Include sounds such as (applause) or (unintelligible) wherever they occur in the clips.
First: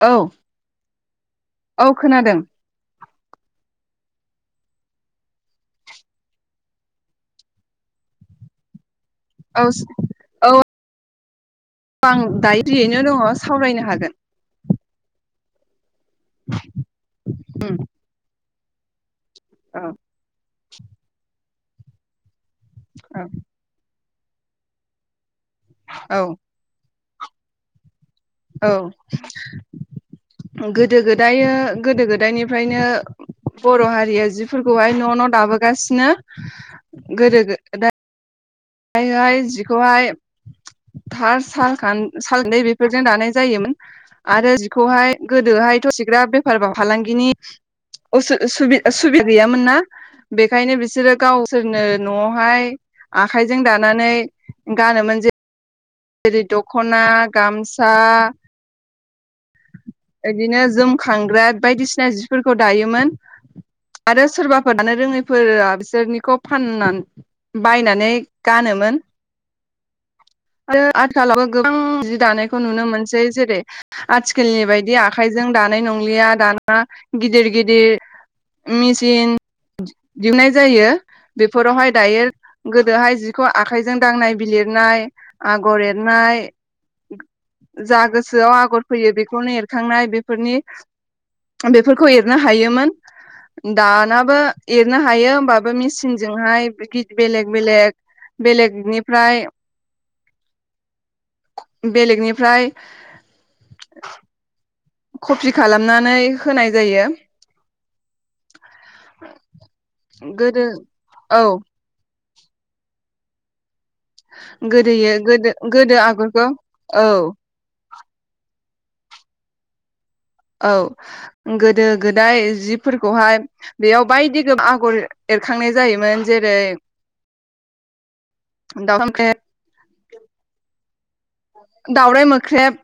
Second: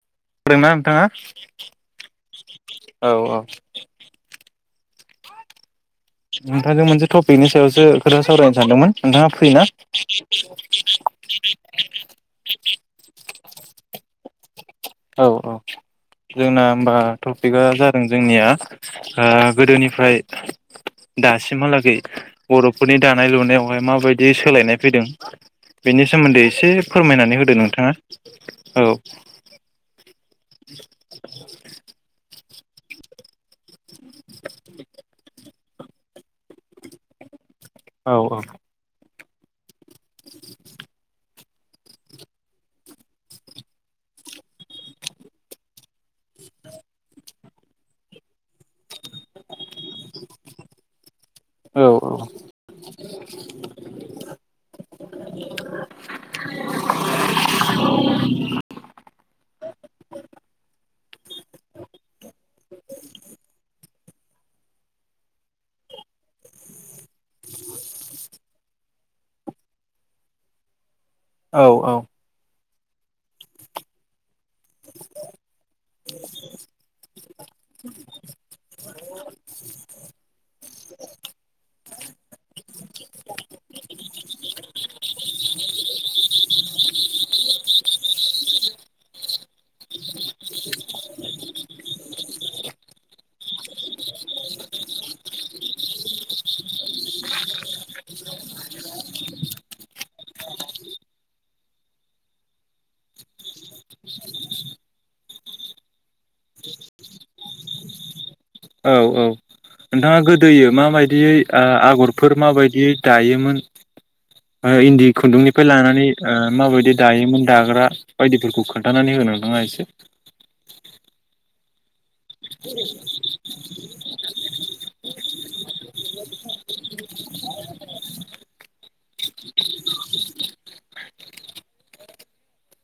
औ होदोंना नोंथाङा औ खोनादों औ औ नोंथांजों मोनसे टपिकनि सायावसो खोथा सावरायनो सानदोंमोन नोंथाङा औ फ्रिना अ आं दायो फ्रियैनो दङ सावरायनो हागोन औ औ जोंना होमबा टपिकआ उम जादों जोंनिया (unintelligible) आ औ गोदोनिफ्राय दासि म हालागै बर'फोरनि दानाय लुनायावहाय माबाय दि सोलायनाय फैदों बेनि औ सोमोन्दै एसे फोरमायनानै होदो नोंथाङा औ गोदो गोदायो गोदो गोदायनि फ्रायनो बर' हारिया जिफोरखौहाय न' न' दाबोगासिनो गोदो गो औ औ (unintelligible) जि खौहाय (unintelligible) सालखान सालदै बेफोरजों दानाय जायोमोन आरो जिखौहाय गोदोहायथ' सिग्रा बेफार बा फालांगिनि असु सुबि (unintelligible) गैयामोन ना बेखायनो बिसोरो गावसोरनो औ न'आवहाय आ खाइजों दानानै गानोमोन जे जेरै दख'ना गामसा बिदिनो जोमखांग्रा बायदिसिना जिफोरखौ दायोमोन आरो सोरबाफोर दानो रोङैफोरा बिसोरनिखौ फानना बायनानै गानोमोन आरो आथिखालावबो औ गोबां जि दानायखौ नुनो मोनसै जेरै आथिखालनि बायदि आखाइजों दानाय नंलिया दाना गिदिर गिदिर मेसिन दिहुननाय जायो बेफोरावहाय दायो गोदोहाय जिखौ आखाइजों दांनाय बिलिरनाय आगर एरनाय जा गोसोआव आगर फैयो बेखौनो एरखांनाय बेफोरनि बेफोरखौ एरनो हायोमोन। दानाबो एरनो हायो होमबाबो मेसिनजोंहाय बेलेग बेलेग बेलेगनिफ्राय (inaudible) कपि खालामनानै होनाय जायो। औ औ नोंथाङा गोदो गोदोयो माबायदियै औ आ आगर फोर माबायदियै दायोमोन ओ इन्दि गोदोयो गोदो खुन्दुंनिफ्राय गोदो लानानै ओ आगरखौ माबायदि औ दायोमोन दाग्रा बायदिफोरखौ खोन थानानै हो नोंथाङा एसे। औ गोदो गोदाय जिफोरखौहाय बेयाव बायदि (inaudible) आगर एरखांनाय जायोमोन जेरै (inaudible) दावराइ मोख्रेब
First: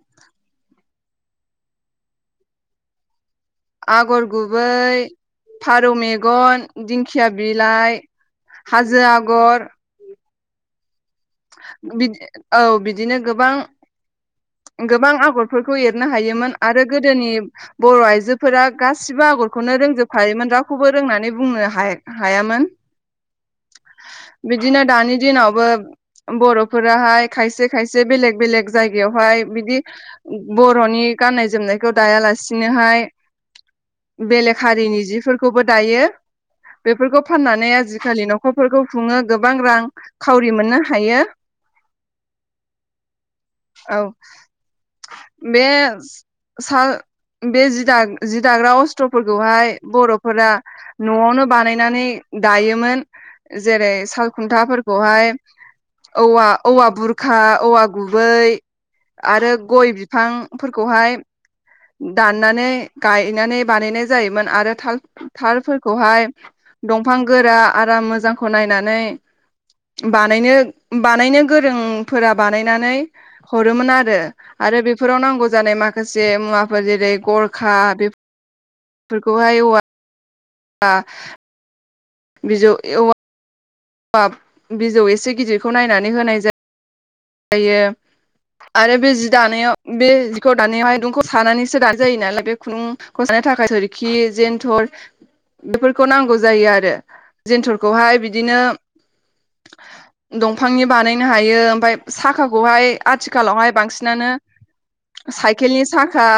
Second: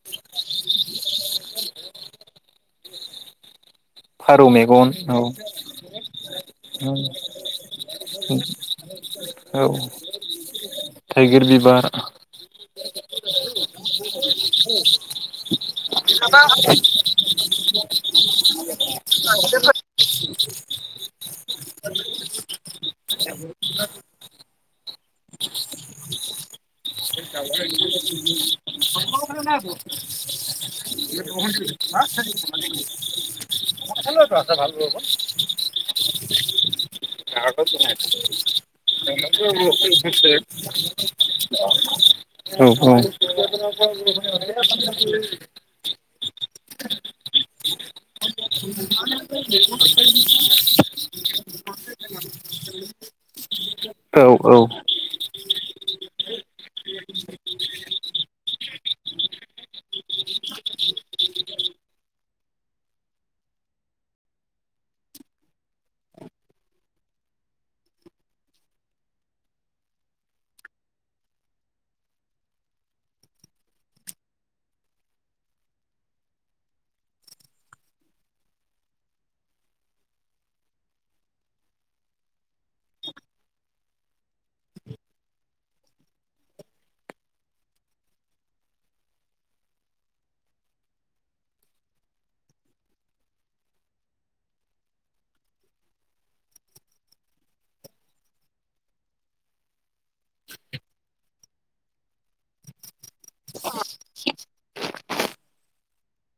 आगर फारौ गुबै, मेगन औ फारौ मेगन, दिंखिया बिलाइ, हाजो औ आगर थाइगिर बिबार दिनो गोबां गोबां आगर फोरखौ एरनो हायोमोन आरो गोदोनि बर' आइजो फोरा गासिबो आगरखौनो रोंजोब खायोमोन रावखौबो रोंनानै बुंनो हा-हायामोन बिदिनो दानि दिनावबो बर'फोराहाय खायसे खायसे बेलेग बेलेग जाय गायावहाय औ बिदि बर'नि गाननाय औ जोमनायखौ दायालासे बिदिनोहाय बेलेग औ औ हारिनि जिफोरखौबो दायो बेफोरखौ फाननानै आजिखालि न'खरफोरखौ खुङो गोबां रां खावरि मोननो हायो। औ औ औ बे साल बे जि दा जि दाग्रा अस्त्रफोरखौहाय बर'फोरा न'आवनो बानायनानै दायोमोन जेरै सालखुन्थाफोरखौहाय औवा औवा बुरखा औवा गुबै आरो गय बिफांफोरखौहाय दाननानै गायनानै बानायनाय जायोमोन आरो थाल थालफोरखौहाय दंफां गोरा आराम मोजांखौ नायनानै बानायनो बानायनो गोरोंफोरा बानायनानै हरोमोन आरो आरो बेफोराव नांगौ जानाय माखासे मुवाफोर जेरै गरखा बेफोरखौहाय औवा आ बिजौ एवआ बाब बिजौ एसे गिदिरखौ नायनानै होनाय जा जायो आरो बे जि दानायाव बे जिखौ दानायावहाय दुंखौ सानानैसो दानाय जायो नालाय बे खुन्दुंखौ सानो थाखाय सोरोरखि जेन्थर बेफोरखौ नांगौ जायो आरो जेन्थरखौहाय बिदिनो दंफांनि बानायनो हायो ओमफफ्राय साखाखौहाय आथिखालावहाय बांसिनानो साइकेलनि साखा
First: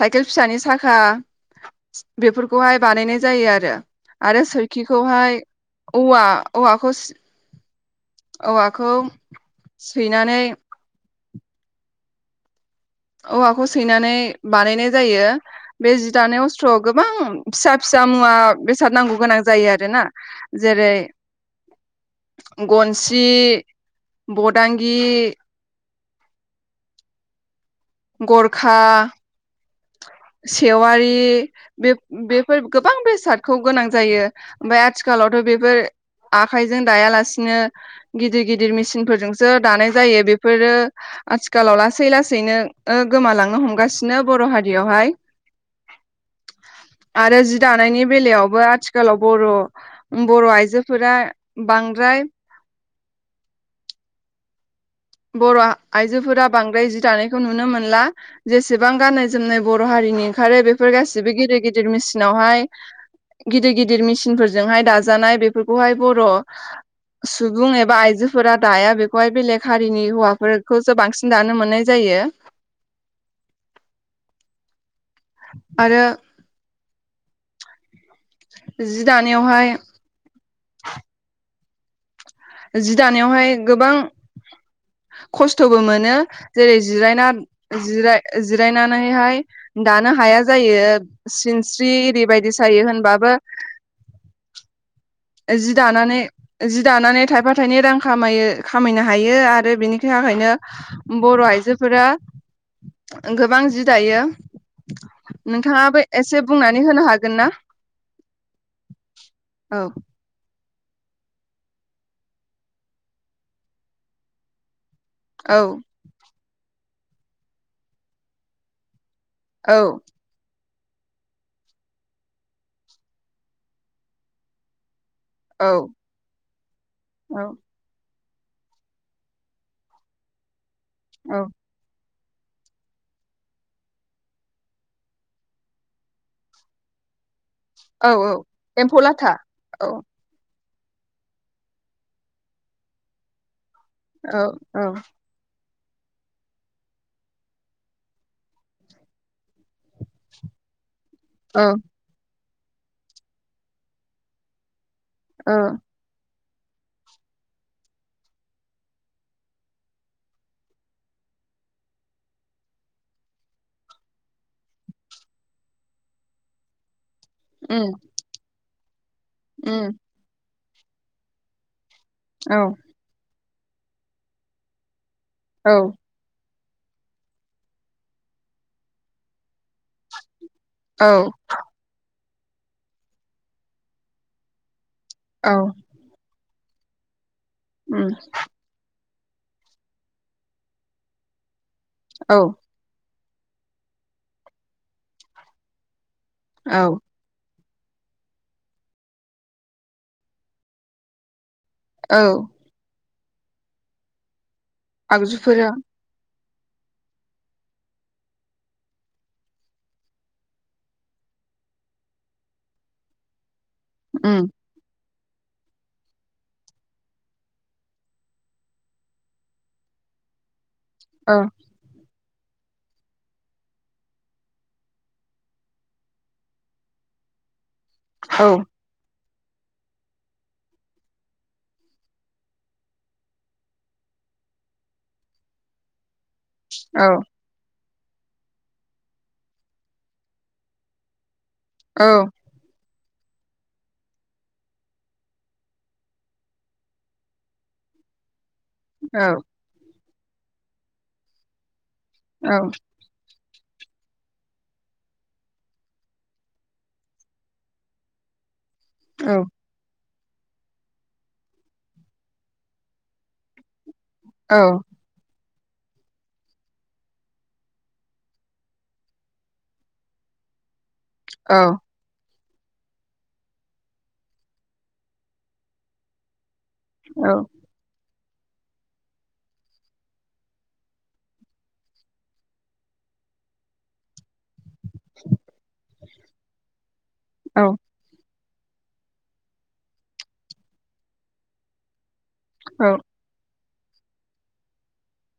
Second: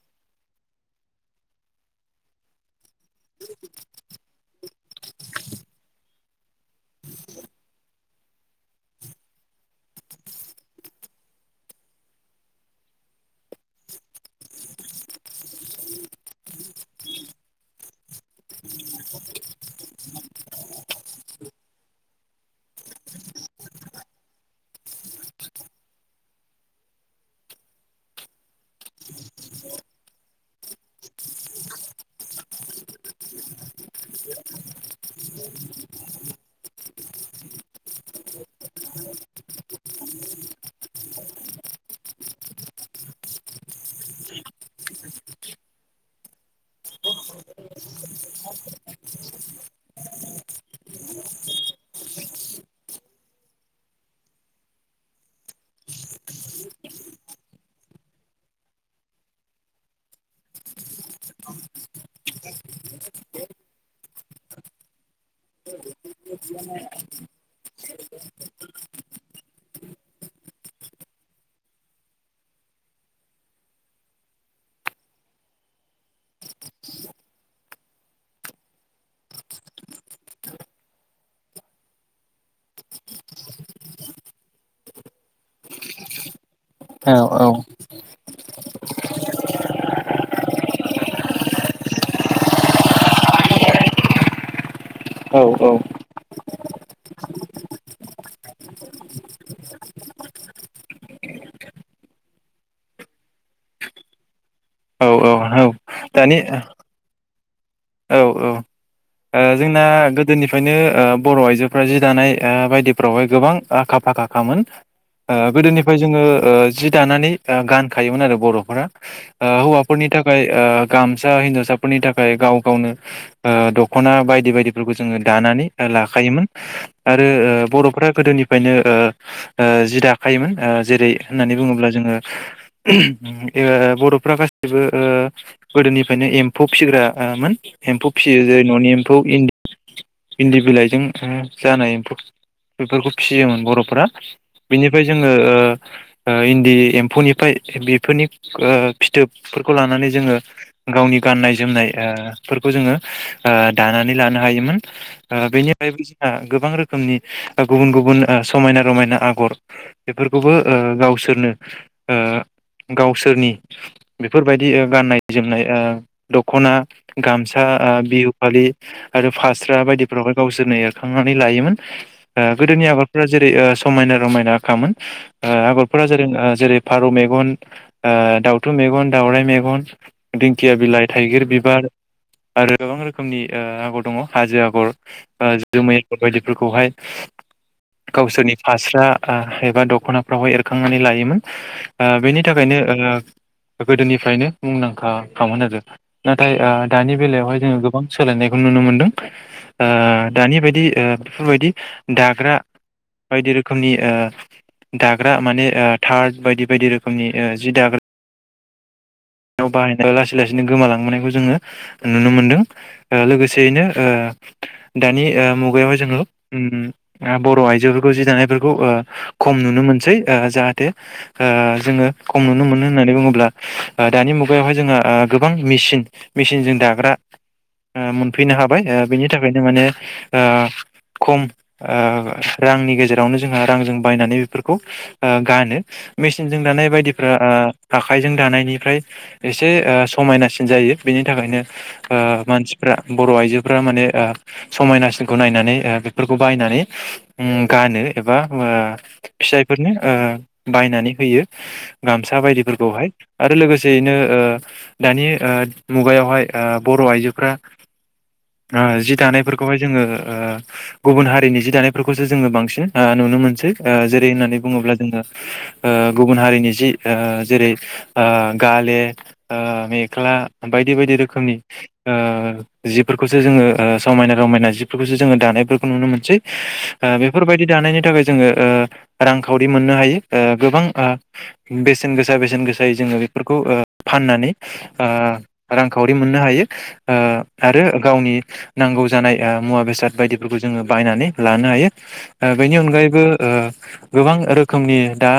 साइकेल फिसानि साखा बेफोरखौहाय बानायनाय जायो आरो आरो सोरखिखौहाय औवा औखौ औवाखौ सैनानै औवाखौ सैनानै बानायनाय जायो बे जि दानाय अस्थ्रआव गोबां फिसा फिसा मुवा बेसाद नांगौ गोनां जायो आरो ना जेरै गनसि बदांगि गरखा सेवारि बे बेफोर गोबां बेसादखौ गोनां जायो ओमफाय आथिखालावथ' बेफोर आखाइजों दायालासिनो गिदिर गिदिर मेसिनफोरजोंसो दानाय जायो बेफोरो आथिखालाव लासै लासैनो गोमालांनो हमगासिनो बर' हारियावहाय आरो जि दानायनि बेलायावबो आथिखालाव बर' बर' आइजोफोरा बांद्राय बर' आइजोफोरा बांद्राय जि दानायखौ नुनो मोनला जेसेबां गाननाय जोमनाय बर' हारिनि ओंखारो बेफोर गासिबो गिदिर गिदिर मेसिनावहाय गिदिर गिदिर मेसिनफोरजोंहाय दाजानाय बेफो खौहाय बर' सुबुं एबा आइजोफोरा दाया बेखौहाय बेले हारिनि हौवाफोरखौसो बांसिन दानो मोननाय जायो आरो जि दानायावहाय जि दानायावहाय गोबां खस्थ'बो मोनो जेरै जिरायना जिरा जिरायना नानैहाय दानो हाया जायो सिनस्रि एरैबायदि सायो होनबाबो जि औ दानानै जि दानानै थायफा थाइनै रां खामायो खामायनो हायो आरो बेनि थाखायनो बर' आइजोफोरा गोबां जि दायो औ औ औ नोंथाङा बो दानि एसे बुंनानै होनो हाग गोनना ओ जोंना गो गोदोनिफ्रायनो ओ बर' आइजोफ्रा जि दानाय ओ बायदिफ्रावहाय गोबां आखा फाखाखामोन ओ औ गोदोनिफ्राय जोङो ओ जि दानानै गानखायोमोन आरो बर'फोरा। ओ औ हौवाफोरनि थाखाय ओ। गामसा हिनजावसाफोरनि थाखाय गाव गावनो ओ द'। दख'ना बायदि बायदिफोरखौ। जोङो औ दानानै लाखायोमोन आरो औ बर'फोरा गोदोनिफ्रायनो ओ जि दाखायोमोन ओ जेरै औ होननानै बुङोब्ला जोङो। उम ओ बर'फ्रा गासैबो ओ गोदोनिफ्रायनो एम्फौ फिसिग्राओ मोन एम्फौ औ औ फिसियो जै एम्फौ लाथा औ इन्दि बिलाइजों जों जानाय एम्फौ बेफोरखौ फिसियोमोन बर' फोरा औ बिनिफ्राय जोङो ओ उ इन्दि एम्फौनिफ्राय उ बेफोरनि फिथोब खौ लानानै जोङो गावनि गाननाय आ औ जोमनाय ओ फोरखौ जोङो उ दानानै लानो हायोमोन। उ औ बेनिफ्राय बेसे थांडो गोबां रोखोमनि गुबुन गुबुन उ समायना रमायना आगर बेफोरखौबो उ गावसोरनो उ गावसोरनि बेफोरबायदि गाननाय जोमनाय उ दख'ना। गामसा उम उ बिहु बे आरो फास्रा उम बायदिफ्रावहाय गावसोरनो नो एरखांनानै लायोमोन। उ औ गोदोनि आबादफोरा जेरै उ समायना रमायना खामोन आ औ आगरफोरा आ जेरै जेरै फारौ मेगन उ दाउथु मेगन दावराइ मेगन दिंखिया बिलाइ औ थाइगिर बिबार आरो गोबां रोखोमनि। रोखोमनि आगर दङ हाजो आगर औ आ जोमै फोरखौहाय उम गावसोरनि फास्रा एबा दख'नाफ्रावाय एरखांनानै लायोमोन। आ औ बेनि थाखायनो। ओ गोदोनिफ्रायनो मुंदांखा खामोन आरो नाथाय आ औ दानि बेलायावहाय जों गोब बां सोलायनायखौ नुनो मोनदों ओ दानि बायदि ओ बेफोरबायदि औ दाग्रा बायदि रोखोमनि ओ दाग्रा माने आगजुफोरा ओ थारद बायदि बायदि रोखोमनि ओ जि दाग्रा आव बाहायनायखो लासै लासैनो गोमालांबोनायखौ जोङो नुनो मोनदों ओ लोगोस सेयैनो ओ उम दानि ओ मुगायावहाय जोङो उम उम आ बर' आइजोखो जि दानायफोरखौ ओ खम नुनो मोनसै ओ जाहाथे औ ओ जोङो खम नुनो मोनो होननानै बुङोब्ला ओ दानि मुगायावहाय ओ जोंहा गोबां मेसिन मेसिनजों दाग्रा ओ औ मोनफैनो हाबाय ओ बेनि थाखायनो माने ओ खम ओ रांनि गेजेरावनो जोंहा रांजों बायनानै बेफोरखौ ओ गानो मिस सिनजों दानाय औ बायदिफ्रा आ आखाइजों दानायनि ओमफ्राय एसे ओ समायनासिन जायो बेनि थाखायनो औ ओ मानसिफ्रा बर' आइजोफ्रा माने ओ समायनासिनखौ नायनानै ओ बेफोरखौ बायनानै उम गानो एबा औ (unintelligible) फिसाइफोरनि ओ बायनानै होयो गामसा औ बायदिफोरखौहाय आरो लोगोसेयैनो ओ दानि ओ मुगायावहाय ओ बर' आइजोफ्रा ओ जि औ दानायफोरखौहाय जोंङो ओ गुबुन हारिनि जि दानायफोरखौसो जोङो बांसिन ओ नुनो मोनसै ओ जेरै होननानै बुङोब्ला जोंङो ओ गुबुन हारिनि जि ओ जेरै ओ गाले ओ मेख्ला बायद दि बायदि रोखोमनि ओ जिफोरखौसो जोंङो ओ समायना- रमायना जिफोरखौसो जोंङो दानायफोरखौ नुनो मोनसै ओ औ बेफोरबायदि दानायनि थाखाय ज जोंङो ओ रांखावरि मोननो हायो ओ गोबां ओ बेसेन गोसा बेसेन गोस जाय जोंङो बेफोरखौ ओ फाननानै ओ रांखावरि मोननो हायो ओ औ आरो गावनि नांगौ जानाय ओ मुवा बेसाद बायदिफोरखौ जोङो बायनानै लानो हायो। ओ बेनि अनगायैबो ओ गोबां रोखोमनि दा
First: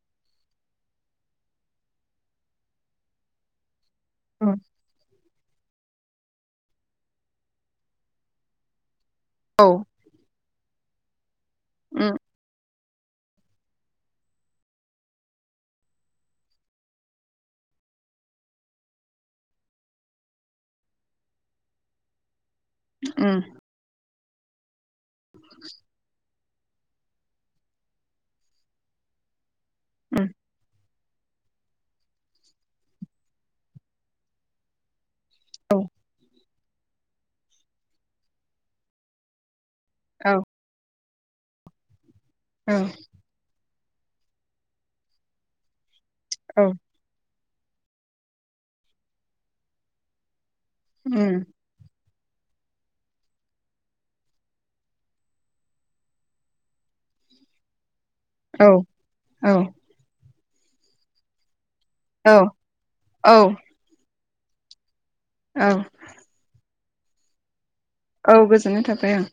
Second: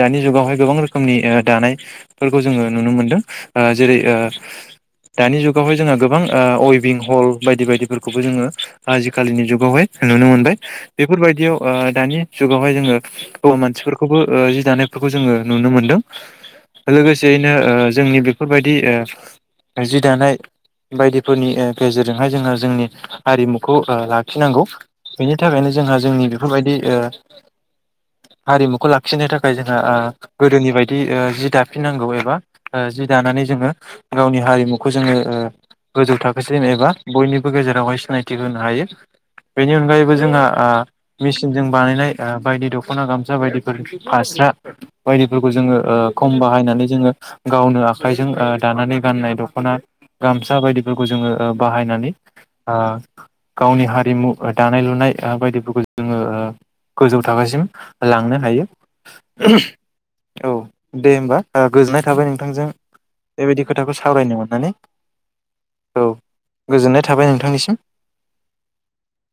दानि जुगावहाय गोबां रोखोमनि ओ दानाय फोरखौ जोंङो नुनो मोनदों। ओ जेरै ओ दानि जुगावहाय जोंहा गोबां ओ अइभिं हल बायदि बायदिफोरखौबो जोंङो आजिखालिनि जुगावहाय नुनो मोनबाय। बेफोरबायदियाव ओ उम दानि जुगावहाय जोंङो हौवा मानसिफोरखौबो ओ जि दानायफोरखौ जोंङो नुनो मोनदों। लोगोसेयैनो ओ जोंनि बेफोरबायदि ओ जि दानाय बायदिफोरनि ओ गेजेरजोंहाय जोंङो जोंनि उम हारिमुखौ ओ ला लाखिनांगौ। बेनि थाखायनो जोंहा जोंनि बे बेफोरबायदि ओ हारिमुखौ लाखिनो थाखाय जोंहा ओ उम गोदोनि बायदि बादि ओ जि दाफ फिननांगौ एबा जि दानानै जोङो गावनि हारिमुखौ जोङो ओ औ गोजौ थाख एसे एनै एबा बयनिबो गेजेरावहाय सिनायथि होनो हायो। बेनि अनगायैबो औ जोंहा आ मेसिनजों बानायनाय ओ बायदि औ दखना गामसा बायदि फोर फास्रा बायदिफोरखौ जोङो ओ क बायनानै जोङो गावनो आखाइजों ओ दानानै गाननाय दखना गामसा सा बायदिफोरखौ जोङो उम ओ बाहायनानै आ गावनि हारिमु दानाय लुनाय बायदिफोरखौ जोङो ओ गोजौ थाखोसिम लांनो औ हायो। ओहोम। औ दे होमबा। ओ गोजोननाय थाबाय नोंथांजों बेबायदि खोथाखौ सावरायनो मोन नानै। ओं। गोजोननाय थाबाय नोंथांनिसिम औ गोजोननाय थाबाय ओं